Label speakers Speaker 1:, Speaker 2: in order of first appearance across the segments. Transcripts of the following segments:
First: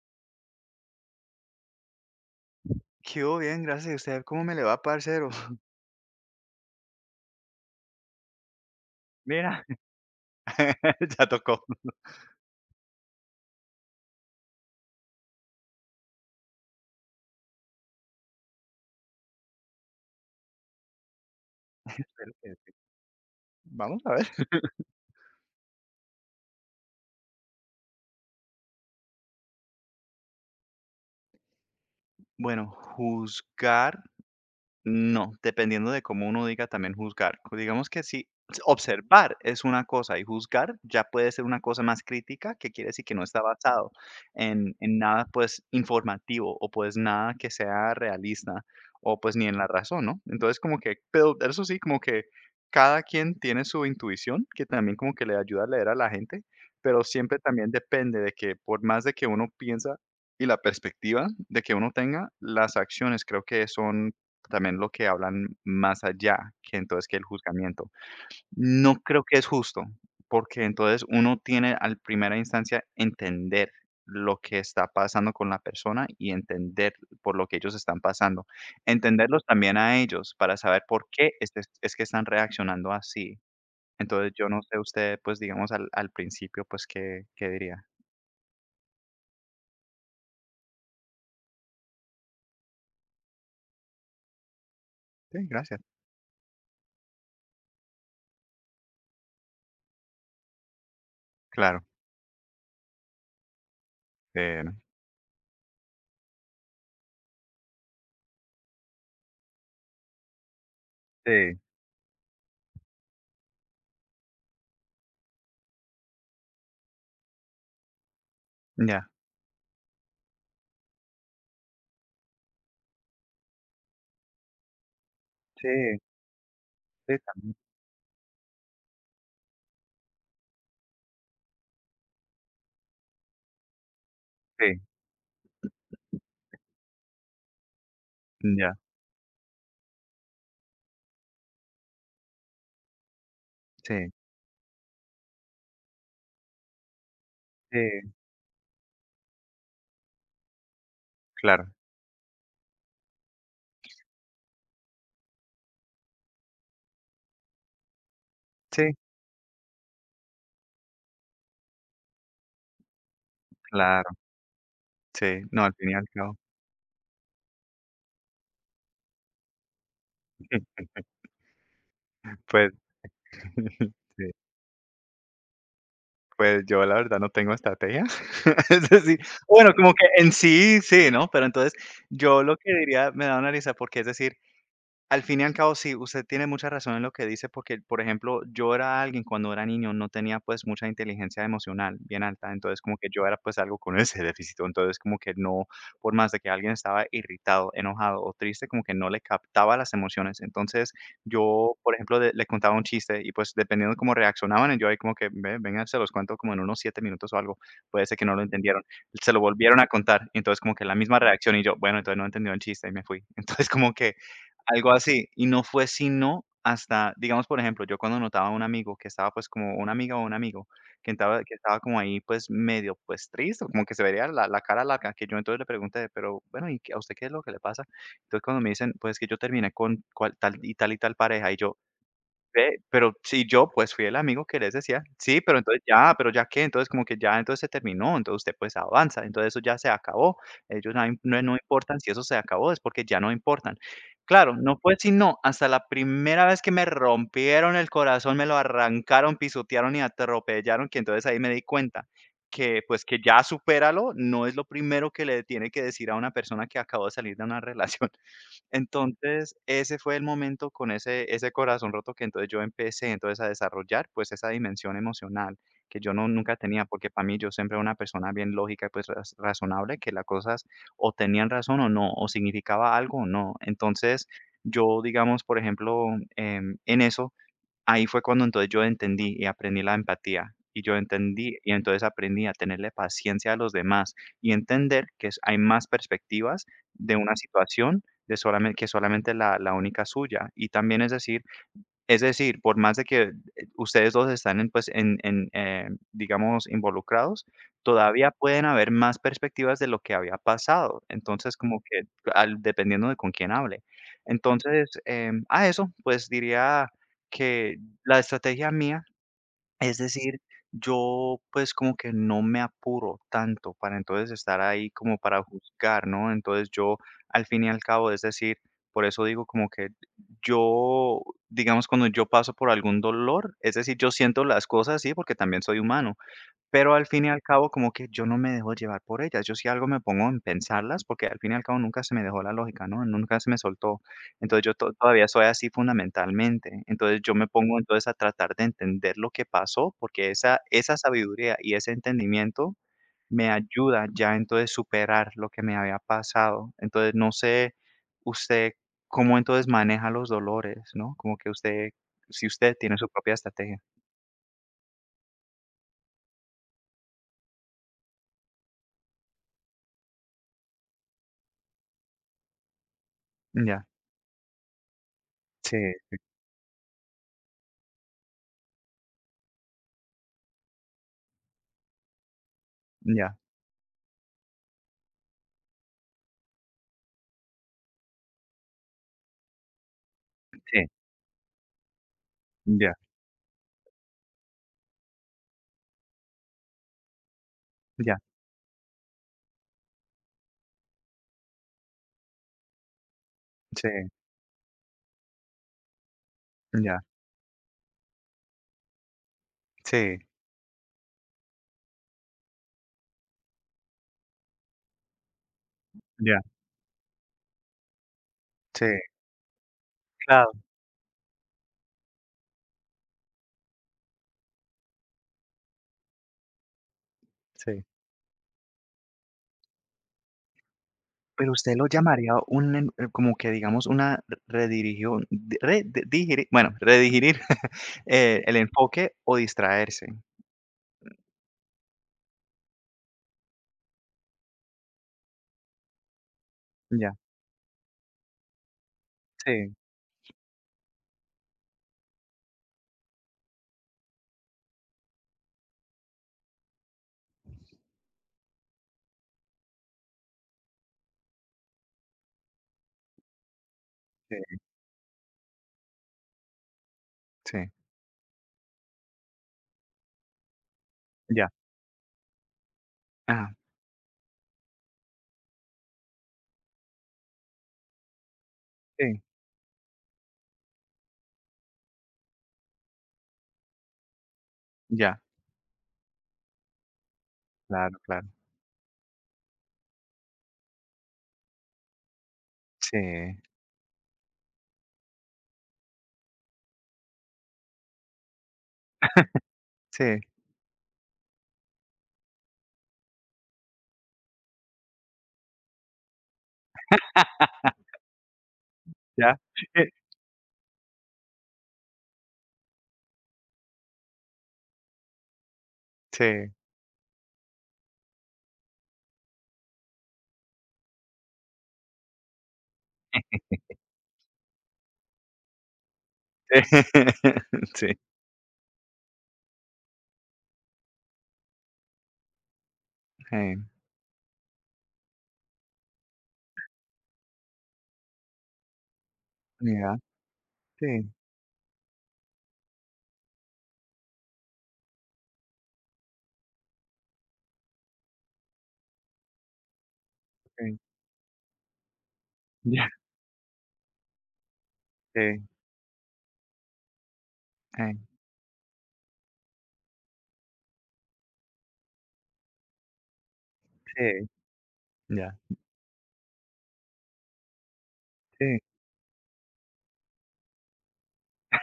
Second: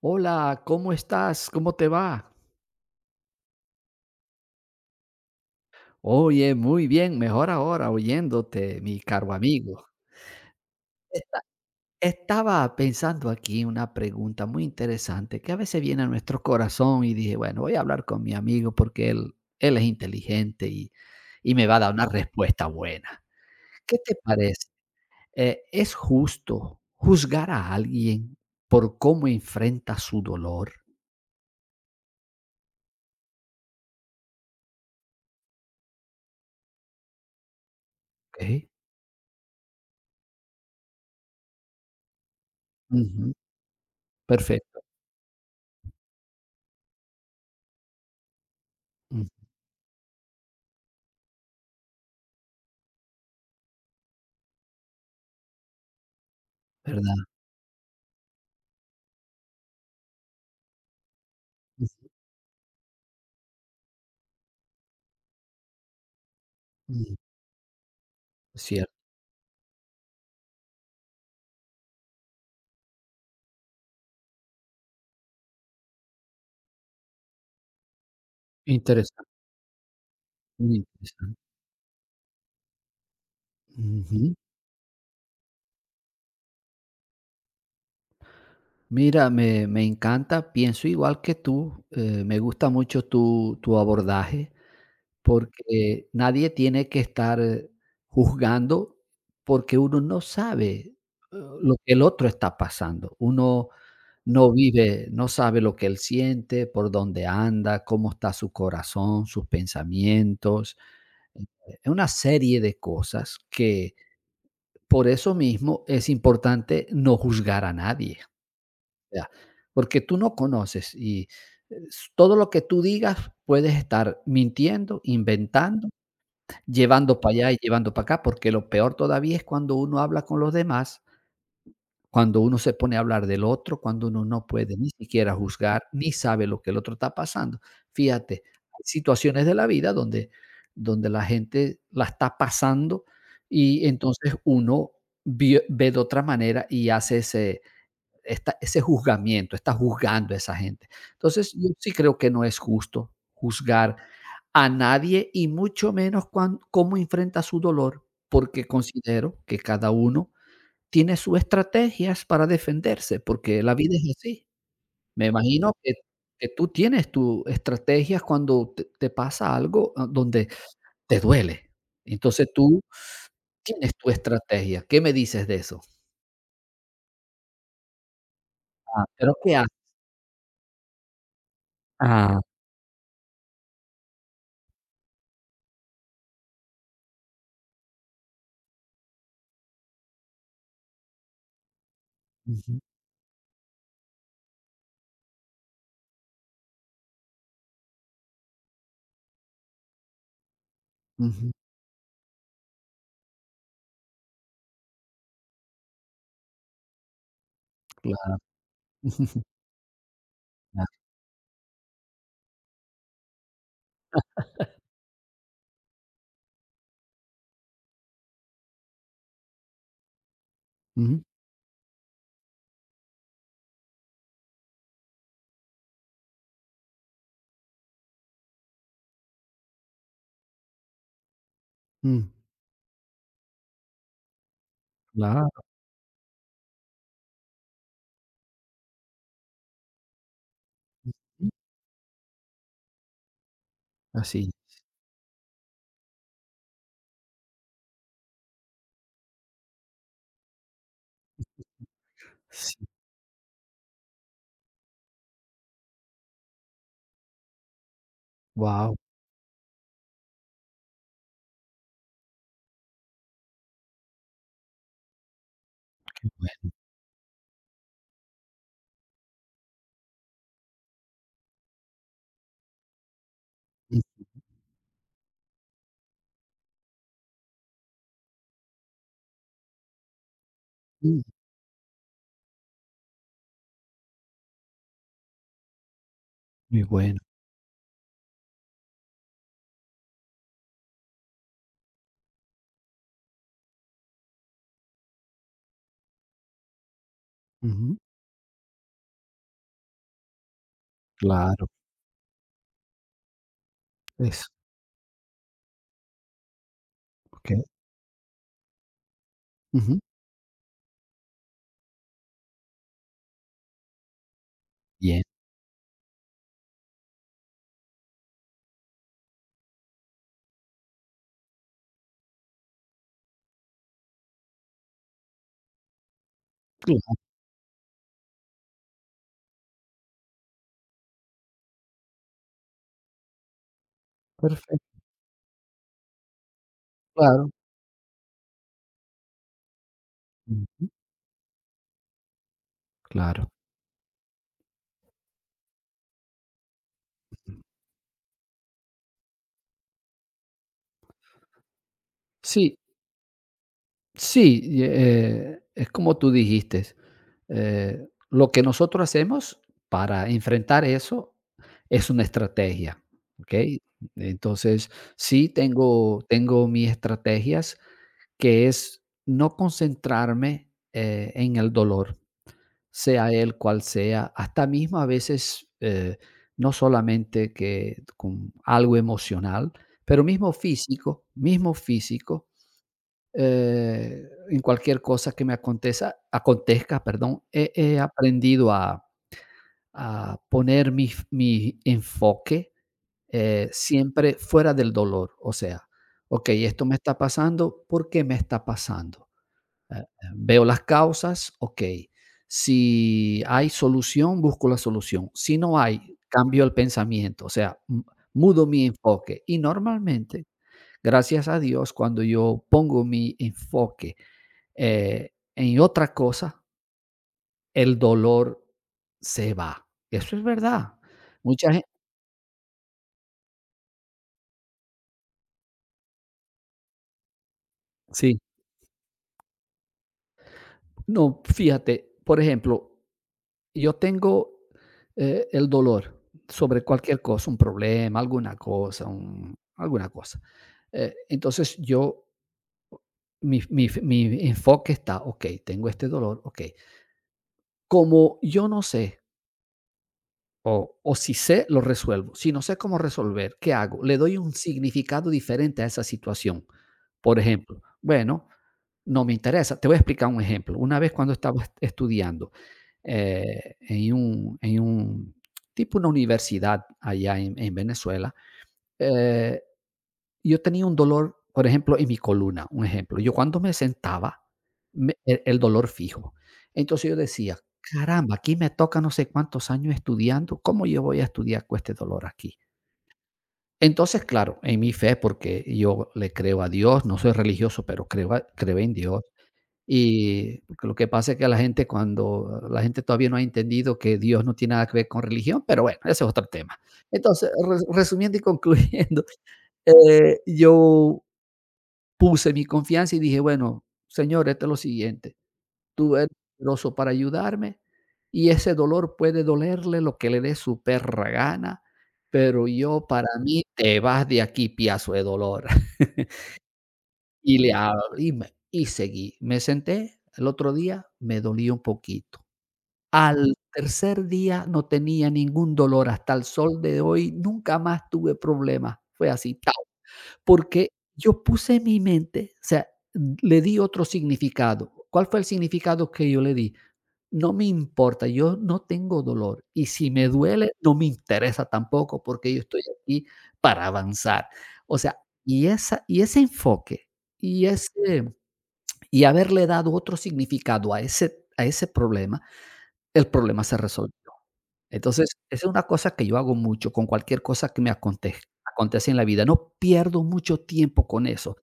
Speaker 1: Hola, ¿cómo estás? ¿Cómo te va?
Speaker 2: ¿Qué hubo? Bien, gracias. ¿Y usted cómo me le va, parcero?
Speaker 1: Oye, muy bien, mejor ahora oyéndote, mi caro
Speaker 2: Mira,
Speaker 1: amigo.
Speaker 2: ya
Speaker 1: Esta-
Speaker 2: tocó.
Speaker 1: Estaba pensando aquí una pregunta muy interesante que a veces viene a nuestro corazón y dije, bueno, voy a hablar con mi amigo porque él es inteligente y me va a dar una respuesta buena. ¿Qué
Speaker 2: Vamos a
Speaker 1: te
Speaker 2: ver.
Speaker 1: parece? ¿Es justo juzgar a alguien por cómo enfrenta su dolor?
Speaker 2: Bueno, juzgar No, dependiendo de cómo uno diga también juzgar. O Digamos que si
Speaker 1: Ok.
Speaker 2: observar es una cosa y juzgar ya puede ser una cosa más crítica, que quiere decir que no
Speaker 1: Ujú.
Speaker 2: está basado en,
Speaker 1: Perfecto.
Speaker 2: en nada, pues, informativo, o pues nada que sea realista, o
Speaker 1: Mm.
Speaker 2: pues ni en la razón, ¿no? Entonces, como que, pero eso sí, como que cada quien tiene su intuición, que también como que le ayuda a leer a la gente, pero
Speaker 1: ¿Verdad?
Speaker 2: siempre también depende de que, por más de que uno piensa y la perspectiva de que uno
Speaker 1: Mm.
Speaker 2: tenga, las acciones creo que son también lo que hablan más allá que entonces
Speaker 1: Mm.
Speaker 2: que el juzgamiento.
Speaker 1: Cierto.
Speaker 2: No creo que es justo, porque entonces uno tiene al primera instancia entender lo que está pasando con la persona y entender por lo que ellos están pasando.
Speaker 1: Interesante,
Speaker 2: Entenderlos también a ellos para
Speaker 1: muy
Speaker 2: saber por qué
Speaker 1: interesante.
Speaker 2: es que están reaccionando así. Entonces,
Speaker 1: Ujú.
Speaker 2: yo no sé usted, pues, digamos, al principio, pues, qué diría.
Speaker 1: Mira, me encanta, pienso igual que tú, me gusta mucho tu abordaje,
Speaker 2: Sí, gracias.
Speaker 1: porque nadie tiene que estar juzgando, porque uno no sabe, lo
Speaker 2: Claro.
Speaker 1: que el otro está pasando. Uno no
Speaker 2: eh,
Speaker 1: vive, no sabe lo que él siente, por dónde anda, cómo está su corazón, sus pensamientos,
Speaker 2: sí,
Speaker 1: una serie de cosas que. Por eso mismo es importante no juzgar a nadie,
Speaker 2: ya.
Speaker 1: o sea, porque tú no conoces y s todo lo que tú digas puedes estar mintiendo, inventando,
Speaker 2: Sí, sí,
Speaker 1: llevando para allá
Speaker 2: también.
Speaker 1: y llevando para acá, porque lo peor todavía es cuando uno habla con los demás, cuando uno se pone a hablar del otro, cuando uno no puede
Speaker 2: Sí,
Speaker 1: ni siquiera juzgar, ni sabe lo que el otro está pasando. Fíjate,
Speaker 2: ya.
Speaker 1: hay situaciones de la vida donde la gente la está pasando y
Speaker 2: Sí,
Speaker 1: entonces uno vie ve de otra manera y hace
Speaker 2: sí,
Speaker 1: ese juzgamiento, está juzgando a esa gente. Entonces, yo
Speaker 2: claro.
Speaker 1: sí creo que no es justo juzgar a nadie y mucho menos cuan cómo enfrenta su dolor, porque
Speaker 2: Sí,
Speaker 1: considero que cada uno tiene sus estrategias para defenderse, porque la vida
Speaker 2: claro,
Speaker 1: es así. Me
Speaker 2: sí, no,
Speaker 1: imagino
Speaker 2: al fin y al cabo,
Speaker 1: que tú tienes tus estrategias cuando te pasa algo donde te duele. Entonces
Speaker 2: pues,
Speaker 1: tú tienes tu
Speaker 2: sí,
Speaker 1: estrategia. ¿Qué me dices de eso?
Speaker 2: pues, yo la verdad no tengo estrategia, es
Speaker 1: Ah,
Speaker 2: decir,
Speaker 1: pero ¿qué
Speaker 2: bueno,
Speaker 1: haces?
Speaker 2: como que en sí, sí, ¿no? Pero entonces,
Speaker 1: Ah.
Speaker 2: yo lo que diría, me da una risa, porque, es decir, al fin y al cabo, sí, usted tiene mucha razón en lo que dice, porque, por ejemplo, yo era alguien cuando era niño, no tenía pues mucha inteligencia emocional bien alta, entonces
Speaker 1: Ujú.
Speaker 2: como que yo era pues algo con ese déficit, entonces como que no, por más de que alguien estaba irritado, enojado o triste, como que no le captaba las emociones. Entonces
Speaker 1: Ujú,
Speaker 2: yo, por ejemplo, le contaba un chiste y pues dependiendo de cómo reaccionaban, yo ahí como que, "Ve, vengan, se los cuento como en unos siete minutos o algo, puede ser que no
Speaker 1: claro.
Speaker 2: lo entendieron". Se lo volvieron a contar, entonces como que la
Speaker 1: Claro.
Speaker 2: misma reacción y yo, bueno, entonces no entendió el chiste y me fui. Entonces como que algo así, y no fue sino hasta, digamos, por ejemplo, yo cuando notaba a un amigo que estaba, pues, como una amiga o un amigo que
Speaker 1: Ujú.
Speaker 2: estaba que estaba como ahí, pues, medio, pues, triste, como que se veía la cara larga, que yo entonces le pregunté: "Pero, bueno, ¿y qué, a usted qué es lo que le pasa?". Entonces, cuando me dicen: "Pues, que yo terminé con cual tal y tal y tal pareja", y yo:
Speaker 1: Mm.
Speaker 2: "Ve, pero si yo, pues, fui el amigo que les decía: 'Sí,
Speaker 1: Claro.
Speaker 2: pero entonces ya, pero ¿ya qué?'". Entonces, como que ya, entonces se terminó, entonces usted, pues, avanza, entonces eso ya se acabó. Ellos no im no
Speaker 1: Ujú,
Speaker 2: no importan, si eso se acabó, es porque ya no importan.
Speaker 1: así.
Speaker 2: Claro, no fue sino hasta la primera vez que me rompieron el corazón, me lo arrancaron, pisotearon y atropellaron, que entonces ahí me di cuenta
Speaker 1: Sí.
Speaker 2: que, pues, que ya supéralo no es lo primero que le tiene que decir a una persona que acabó de salir de una relación.
Speaker 1: Guau,
Speaker 2: Entonces, ese fue el momento con ese corazón roto que entonces yo empecé entonces a desarrollar, pues, esa dimensión emocional que yo nunca
Speaker 1: muy
Speaker 2: tenía, porque para mí yo siempre era una persona bien lógica, y pues, razonable, que las cosas o tenían razón o no, o significaba algo o no.
Speaker 1: bueno.
Speaker 2: Entonces, yo, digamos, por ejemplo, em, en eso ahí fue cuando entonces yo entendí y aprendí la empatía, y yo
Speaker 1: Ujú,
Speaker 2: entendí y entonces aprendí a tenerle paciencia a los demás y entender que es hay más perspectivas de
Speaker 1: bueno.
Speaker 2: una situación de solamente la única suya. Y también es decir, es decir, por más de que, ustedes 2 están en, pues, digamos, involucrados, todavía pueden haber más perspectivas de lo que había pasado. Entonces,
Speaker 1: Claro.
Speaker 2: como que al dependiendo de con quién hable.
Speaker 1: Eso,
Speaker 2: Entonces, a eso, pues, diría
Speaker 1: okey.
Speaker 2: que la estrategia mía, es
Speaker 1: Ujú,
Speaker 2: decir, yo pues como que no me apuro tanto para entonces estar ahí como
Speaker 1: bien.
Speaker 2: para juzgar, ¿no? Entonces yo, al fin y al cabo, es decir, por eso digo como que yo, digamos, cuando yo paso por algún dolor, es decir, yo siento las cosas, así porque también soy humano, pero al
Speaker 1: Claro,
Speaker 2: fin y al cabo, como que yo no me dejo llevar por ellas. Yo si algo me pongo en pensarlas, porque al fin y al cabo nunca se me dejó la lógica, ¿no? Nunca se me soltó. Entonces yo
Speaker 1: perfecto,
Speaker 2: todavía soy así fundamentalmente. Entonces yo me
Speaker 1: claro.
Speaker 2: pongo entonces a tratar de entender lo que pasó, porque esa,
Speaker 1: Ujú.
Speaker 2: esa sabiduría y ese entendimiento me
Speaker 1: Claro.
Speaker 2: ayuda ya entonces superar lo que me había pasado. Entonces no sé usted cómo entonces maneja los dolores, ¿no? Como que usted, si usted
Speaker 1: Sí,
Speaker 2: tiene su propia estrategia.
Speaker 1: sí, y, es como tú dijiste, lo que nosotros hacemos para enfrentar eso es una estrategia, ¿ok?
Speaker 2: Ya,
Speaker 1: Entonces, sí
Speaker 2: sí,
Speaker 1: tengo mis estrategias, que es no concentrarme, en el dolor, sea
Speaker 2: ya,
Speaker 1: él cual sea, hasta mismo a veces, no solamente que con algo emocional, pero
Speaker 2: sí,
Speaker 1: mismo físico.
Speaker 2: ya.
Speaker 1: En cualquier cosa que me aconteza acontezca, perdón, he
Speaker 2: Ya,
Speaker 1: aprendido a poner mi enfoque,
Speaker 2: sí,
Speaker 1: siempre fuera del dolor. O sea, okey, esto me
Speaker 2: ya,
Speaker 1: está pasando, ¿por qué me está pasando? Eh, eh,
Speaker 2: sí,
Speaker 1: veo las causas, okey. Si hay solución, busco la solución. Si no hay,
Speaker 2: ya,
Speaker 1: cambio el pensamiento, o sea, mudo
Speaker 2: sí,
Speaker 1: mi enfoque. Y normalmente,
Speaker 2: claro,
Speaker 1: gracias a Dios, cuando yo pongo mi enfoque en otra cosa,
Speaker 2: sí.
Speaker 1: el dolor se va. Eso es verdad.
Speaker 2: Pero
Speaker 1: Mucha
Speaker 2: usted lo
Speaker 1: gente,
Speaker 2: llamaría un, como que, digamos, una redirigión, bueno, redirigir
Speaker 1: sí.
Speaker 2: el enfoque, o distraerse.
Speaker 1: No, fíjate, por ejemplo, yo tengo el dolor sobre
Speaker 2: Ya,
Speaker 1: cualquier cosa, un problema, alguna cosa,
Speaker 2: sí,
Speaker 1: alguna cosa. Entonces yo, mi enfoque está, ok, tengo este dolor, ok. Como yo no sé. O si sé, lo resuelvo. Si no sé cómo resolver, ¿qué hago? Le doy un
Speaker 2: sí,
Speaker 1: significado diferente a esa situación. Por
Speaker 2: sí,
Speaker 1: ejemplo, bueno, no me interesa. Te voy a explicar un ejemplo. Una vez cuando
Speaker 2: ya,
Speaker 1: estaba estudiando
Speaker 2: ah,
Speaker 1: en un tipo una universidad allá en Venezuela,
Speaker 2: sí,
Speaker 1: eh, yo tenía un dolor, por ejemplo, en mi columna, un ejemplo. Yo cuando me sentaba, me
Speaker 2: ya,
Speaker 1: el dolor fijo. Entonces yo decía:
Speaker 2: claro, claro,
Speaker 1: "Caramba, aquí me toca no sé cuántos años estudiando, ¿cómo yo voy a estudiar con este dolor aquí?".
Speaker 2: sí,
Speaker 1: Entonces, claro, en mi fe, porque yo le creo a Dios, no soy religioso, pero creo en Dios.
Speaker 2: sí,
Speaker 1: Y lo que pasa es que la gente cuando la gente todavía no ha entendido que Dios no tiene nada que ver con religión, pero bueno, ese es otro tema. Entonces, re resumiendo y concluyendo,
Speaker 2: ya, eh,
Speaker 1: yo puse mi confianza y dije: "Bueno, Señor, esto es lo siguiente, tú eres
Speaker 2: sí,
Speaker 1: poderoso para ayudarme, y ese dolor puede dolerle lo que le dé su perra gana, pero yo para mí te vas de aquí, piazo de dolor". Y le
Speaker 2: sí,
Speaker 1: abrí me y seguí. Me senté, el otro día me dolía un poquito. Al
Speaker 2: eh,
Speaker 1: tercer día no tenía ningún dolor, hasta el sol de hoy nunca más tuve problemas. Fue así,
Speaker 2: ya,
Speaker 1: porque
Speaker 2: sí,
Speaker 1: yo puse en mi mente, o sea, le di otro significado. ¿Cuál fue el significado que yo le di? No me importa, yo no tengo dolor y si me duele,
Speaker 2: sí,
Speaker 1: no me interesa tampoco, porque yo estoy
Speaker 2: ya,
Speaker 1: aquí para avanzar. O sea,
Speaker 2: sí,
Speaker 1: y esa y ese enfoque, y
Speaker 2: eh,
Speaker 1: ese y haberle dado otro significado a ese problema, el problema se resolvió.
Speaker 2: sí,
Speaker 1: Entonces,
Speaker 2: ya,
Speaker 1: esa es una cosa que yo hago mucho con cualquier cosa que me acontezca
Speaker 2: sí,
Speaker 1: acontece en la vida. No pierdo mucho tiempo con eso.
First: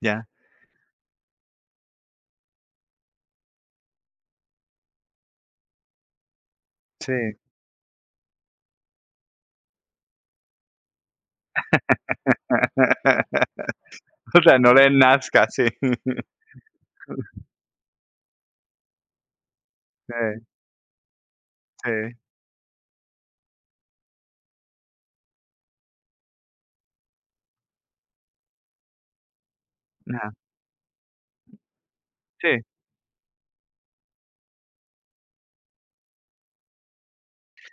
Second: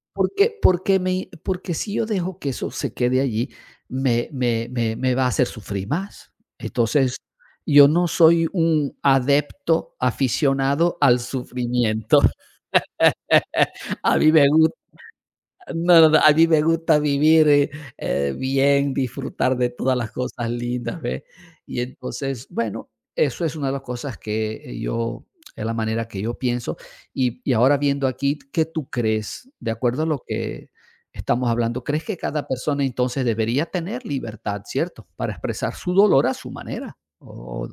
Speaker 2: ya,
Speaker 1: Porque si yo dejo que eso se quede allí, me va a hacer sufrir más. Entonces,
Speaker 2: sí.
Speaker 1: yo no soy un adepto aficionado al sufrimiento. A mí
Speaker 2: O
Speaker 1: me
Speaker 2: sea,
Speaker 1: gus
Speaker 2: no le nazca, sí.
Speaker 1: no, no, no, a mí me gusta vivir, bien, disfrutar de todas las
Speaker 2: Sí,
Speaker 1: cosas lindas, ¿ve? Y
Speaker 2: sí,
Speaker 1: entonces, bueno, eso es una de las cosas que, yo es la manera que yo pienso. Y ahora viendo aquí, ¿qué tú crees? De acuerdo a lo
Speaker 2: ajá,
Speaker 1: que estamos hablando, ¿crees que cada
Speaker 2: sí.
Speaker 1: persona entonces debería tener libertad, cierto? Para expresar su dolor a su manera. O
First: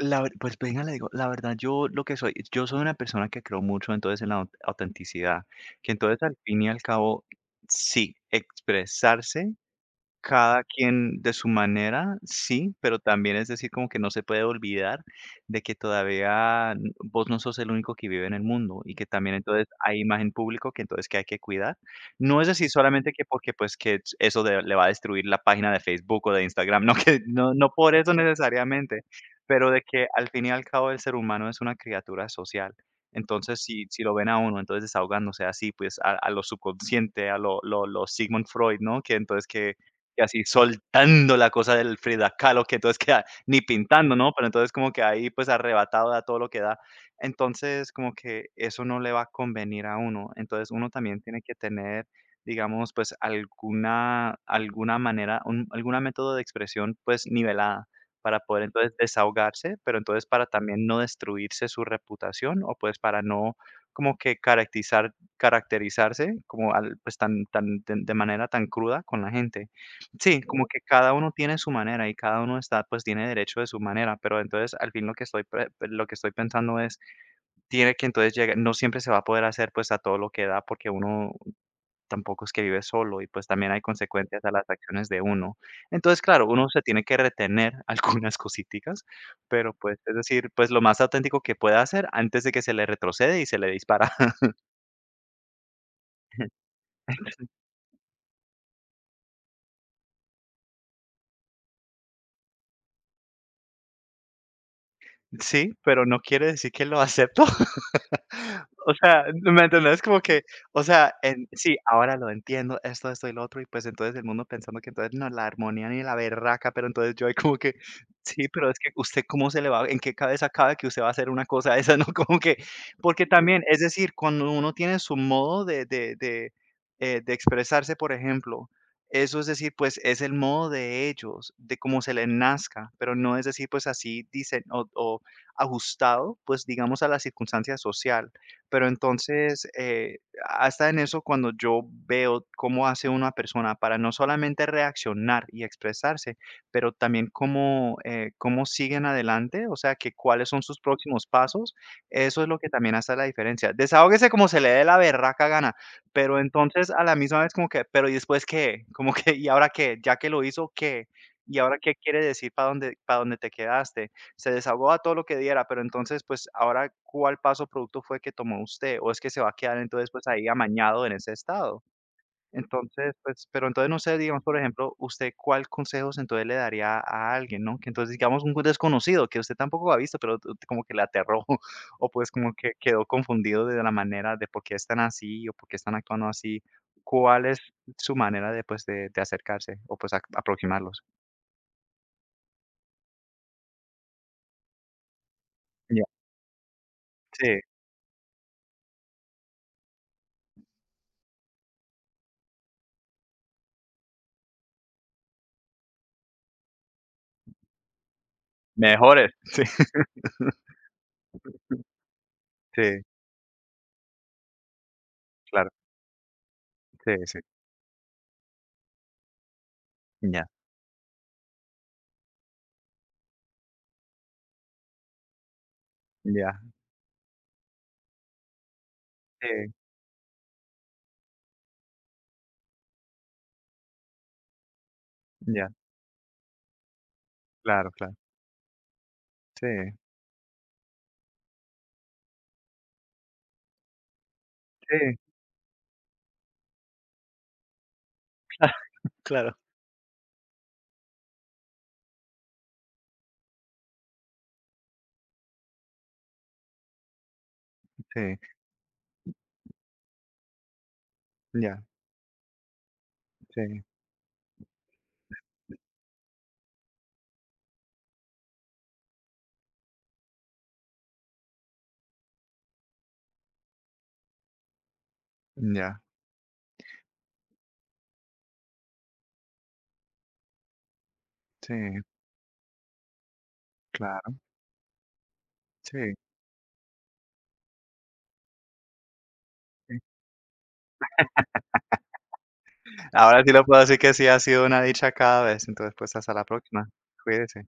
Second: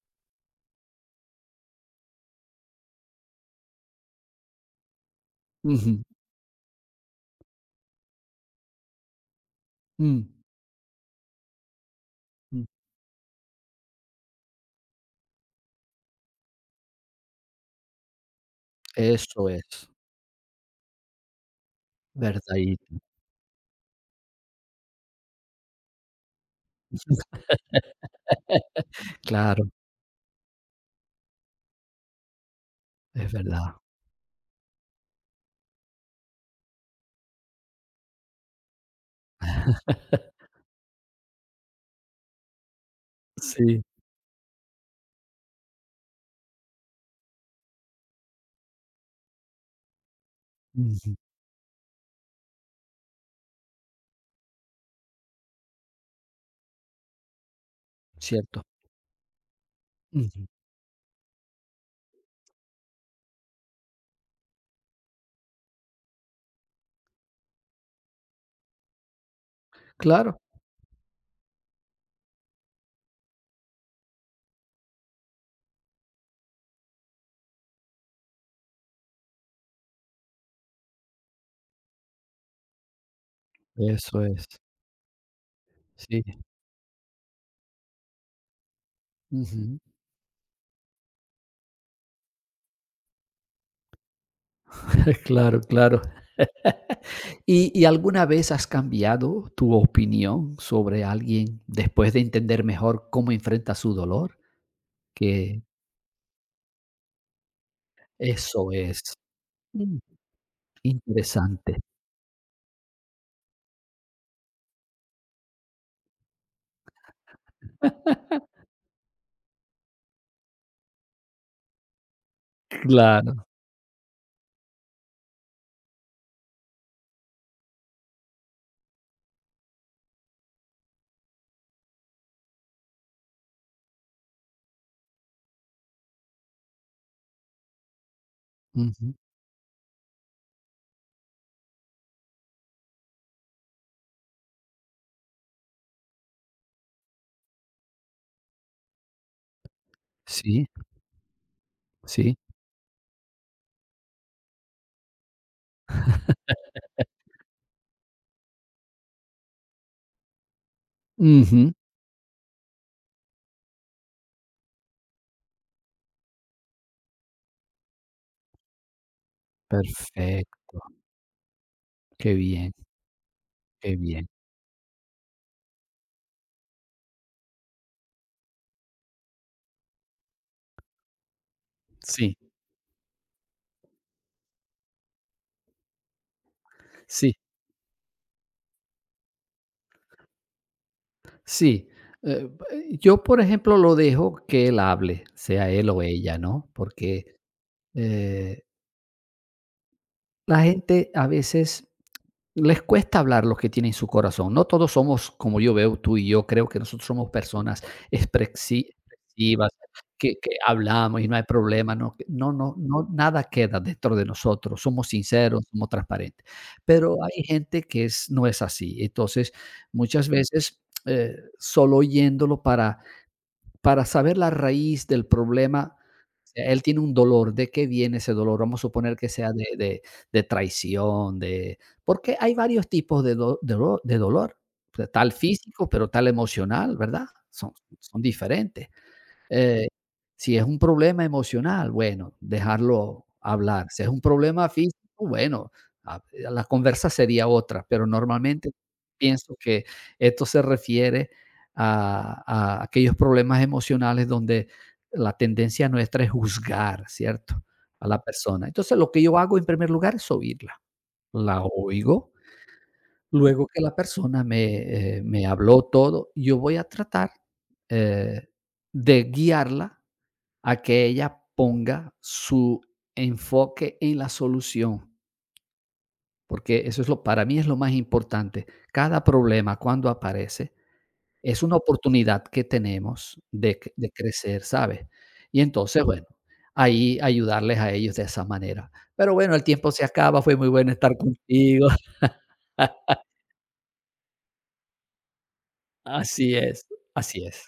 Speaker 2: La ver pues venga, le digo, la verdad, yo lo que soy, yo soy una persona que creo mucho entonces en la au autenticidad, que
Speaker 1: ujú.
Speaker 2: entonces al fin y al cabo, sí, expresarse
Speaker 1: Mm.
Speaker 2: cada quien de su manera,
Speaker 1: Mm.
Speaker 2: sí, pero también es decir, como que no se puede olvidar de que todavía vos no sos el único que vive en el mundo y que también
Speaker 1: Eso
Speaker 2: entonces
Speaker 1: es,
Speaker 2: hay imagen público que entonces que hay que cuidar. No es
Speaker 1: verdad
Speaker 2: decir
Speaker 1: y
Speaker 2: solamente que porque pues que eso le va a destruir la página de Facebook o de Instagram, no que no, no por eso necesariamente,
Speaker 1: claro,
Speaker 2: pero de que al fin y al cabo el ser humano es una criatura social.
Speaker 1: es
Speaker 2: Entonces,
Speaker 1: verdad.
Speaker 2: si lo ven a uno, entonces desahogándose así, pues a lo subconsciente, a lo Sigmund Freud, ¿no? Que entonces que y así soltando la cosa del Frida Kahlo, que entonces queda ni
Speaker 1: Sí,
Speaker 2: pintando, ¿no? Pero entonces como que ahí, pues, arrebatado da todo lo que da. Entonces, como que eso no le va a convenir a uno. Entonces, uno
Speaker 1: ujú,
Speaker 2: también tiene que tener, digamos, pues, alguna manera, un alguna método de expresión, pues, nivelada, para poder,
Speaker 1: cierto.
Speaker 2: entonces, desahogarse, pero entonces para
Speaker 1: Ujú.
Speaker 2: también no destruirse su reputación o, pues, para no como que caracterizarse como al, pues, tan de manera tan cruda con la gente.
Speaker 1: Claro,
Speaker 2: Sí, como que cada uno tiene su manera y cada uno está, pues tiene derecho de su manera, pero entonces al fin lo que estoy, pues, lo que estoy pensando es, tiene que entonces llegar, no siempre se va a poder hacer pues a todo lo que da porque uno tampoco es que vive solo y pues también hay
Speaker 1: eso
Speaker 2: consecuencias
Speaker 1: es.
Speaker 2: a las acciones de uno. Entonces,
Speaker 1: Sí.
Speaker 2: claro, uno se tiene que retener algunas cositas, pero
Speaker 1: Ujú.
Speaker 2: pues es decir, pues lo más auténtico que pueda hacer antes de que se le retrocede y se le dispara.
Speaker 1: Claro, claro. ¿Y y alguna vez has cambiado tu opinión sobre alguien después de entender mejor cómo enfrenta su dolor? Que
Speaker 2: Sí, pero no quiere decir que lo acepto.
Speaker 1: eso
Speaker 2: O
Speaker 1: es.
Speaker 2: sea, ¿me
Speaker 1: Mm.
Speaker 2: entendés? Como que, o sea, en sí,
Speaker 1: Interesante.
Speaker 2: ahora lo entiendo, esto y lo otro, y pues entonces el mundo pensando que entonces no, la armonía ni la berraca, pero entonces yo ahí como que, sí, pero es que usted cómo se le va, ¿en qué cabeza cabe que usted va a hacer una cosa de esa, no? Como que, porque
Speaker 1: Claro.
Speaker 2: también, es decir, cuando uno tiene su modo de expresarse, por ejemplo, eso es decir, pues es el modo de ellos, de cómo se les nazca, pero no es decir, pues así dicen o, ajustado, pues, digamos, a la circunstancia social. Pero
Speaker 1: Ujú.
Speaker 2: entonces, hasta en eso, cuando yo veo cómo hace una persona para no solamente reaccionar y expresarse, pero también cómo, cómo siguen adelante, o sea, que cuáles son
Speaker 1: Sí,
Speaker 2: sus próximos pasos,
Speaker 1: sí.
Speaker 2: eso es lo que también hace la diferencia. Desahógese como se le dé la berraca gana, pero entonces a la misma vez como que, pero ¿y después qué? Como que, ¿y ahora qué? Ya que lo hizo, ¿qué? ¿Y
Speaker 1: Ujú.
Speaker 2: ahora qué quiere decir? ¿Para dónde, para dónde te quedaste? Se desahogó a todo lo que diera, pero entonces, pues, ahora, ¿cuál paso producto fue que tomó usted? ¿O es que se va a quedar entonces, pues, ahí
Speaker 1: Perfecto.
Speaker 2: amañado en ese estado?
Speaker 1: Qué bien,
Speaker 2: Entonces, pues, pero entonces
Speaker 1: qué
Speaker 2: no sé,
Speaker 1: bien.
Speaker 2: digamos, por ejemplo, usted, ¿cuál consejos entonces le daría a alguien, no? Que entonces, digamos, un desconocido que usted tampoco ha visto, pero como que le aterró, o pues
Speaker 1: Sí,
Speaker 2: como que quedó confundido de la manera de por qué están así o por qué están actuando así.
Speaker 1: sí.
Speaker 2: ¿Cuál es su manera de, pues, de acercarse, o pues aproximarlos?
Speaker 1: Sí, eh, yo, por ejemplo, lo dejo que él hable, sea él o
Speaker 2: Ya.
Speaker 1: ella, ¿no? Porque,
Speaker 2: Sí,
Speaker 1: eh, la gente a veces les cuesta hablar lo que tiene en su corazón. No todos somos como yo veo tú y yo, creo que nosotros somos personas expresi
Speaker 2: mejores.
Speaker 1: expresivas, que hablamos y no hay problema, no que
Speaker 2: Sí, sí,
Speaker 1: nada queda dentro de nosotros, somos sinceros,
Speaker 2: claro.
Speaker 1: somos transparentes.
Speaker 2: Sí,
Speaker 1: Pero
Speaker 2: sí,
Speaker 1: hay gente que es no es así. Entonces, muchas
Speaker 2: ya,
Speaker 1: veces, solo oyéndolo para. Para saber la raíz del problema,
Speaker 2: ya,
Speaker 1: Él tiene un dolor, ¿de qué viene ese dolor? Vamos a suponer que sea
Speaker 2: sí,
Speaker 1: de traición, de, porque hay varios tipos de do de do de dolor, o sea, tal
Speaker 2: ya,
Speaker 1: físico, pero tal emocional, ¿verdad? Son
Speaker 2: claro, claro,
Speaker 1: son diferentes.
Speaker 2: sí,
Speaker 1: Eh, si es un problema emocional, bueno, dejarlo hablar. Si es un problema físico,
Speaker 2: sí,
Speaker 1: bueno, ah, la conversa sería otra, pero normalmente
Speaker 2: claro,
Speaker 1: pienso que esto se refiere a aquellos problemas emocionales donde la tendencia nuestra es juzgar, ¿cierto? A la
Speaker 2: sí,
Speaker 1: persona. Entonces, lo que yo hago en primer lugar es oírla. La
Speaker 2: ya,
Speaker 1: oigo, luego que
Speaker 2: sí,
Speaker 1: la persona me, me habló todo, yo voy a tratar, eh, de guiarla a que ella ponga su enfoque en la solución,
Speaker 2: ya,
Speaker 1: porque eso es lo para mí es lo más importante. Cada problema cuando aparece es
Speaker 2: sí,
Speaker 1: una oportunidad que tenemos de c de
Speaker 2: claro,
Speaker 1: crecer, ¿sabes? Y entonces,
Speaker 2: sí,
Speaker 1: bueno, ahí ayudarles a ellos de esa manera. Pero bueno, el tiempo
Speaker 2: sí.
Speaker 1: se acaba, fue muy bueno estar contigo.
Speaker 2: Ahora sí lo puedo decir que sí ha sido una dicha cada vez, entonces pues, hasta la
Speaker 1: Así
Speaker 2: próxima,
Speaker 1: es, así
Speaker 2: cuídese.
Speaker 1: es.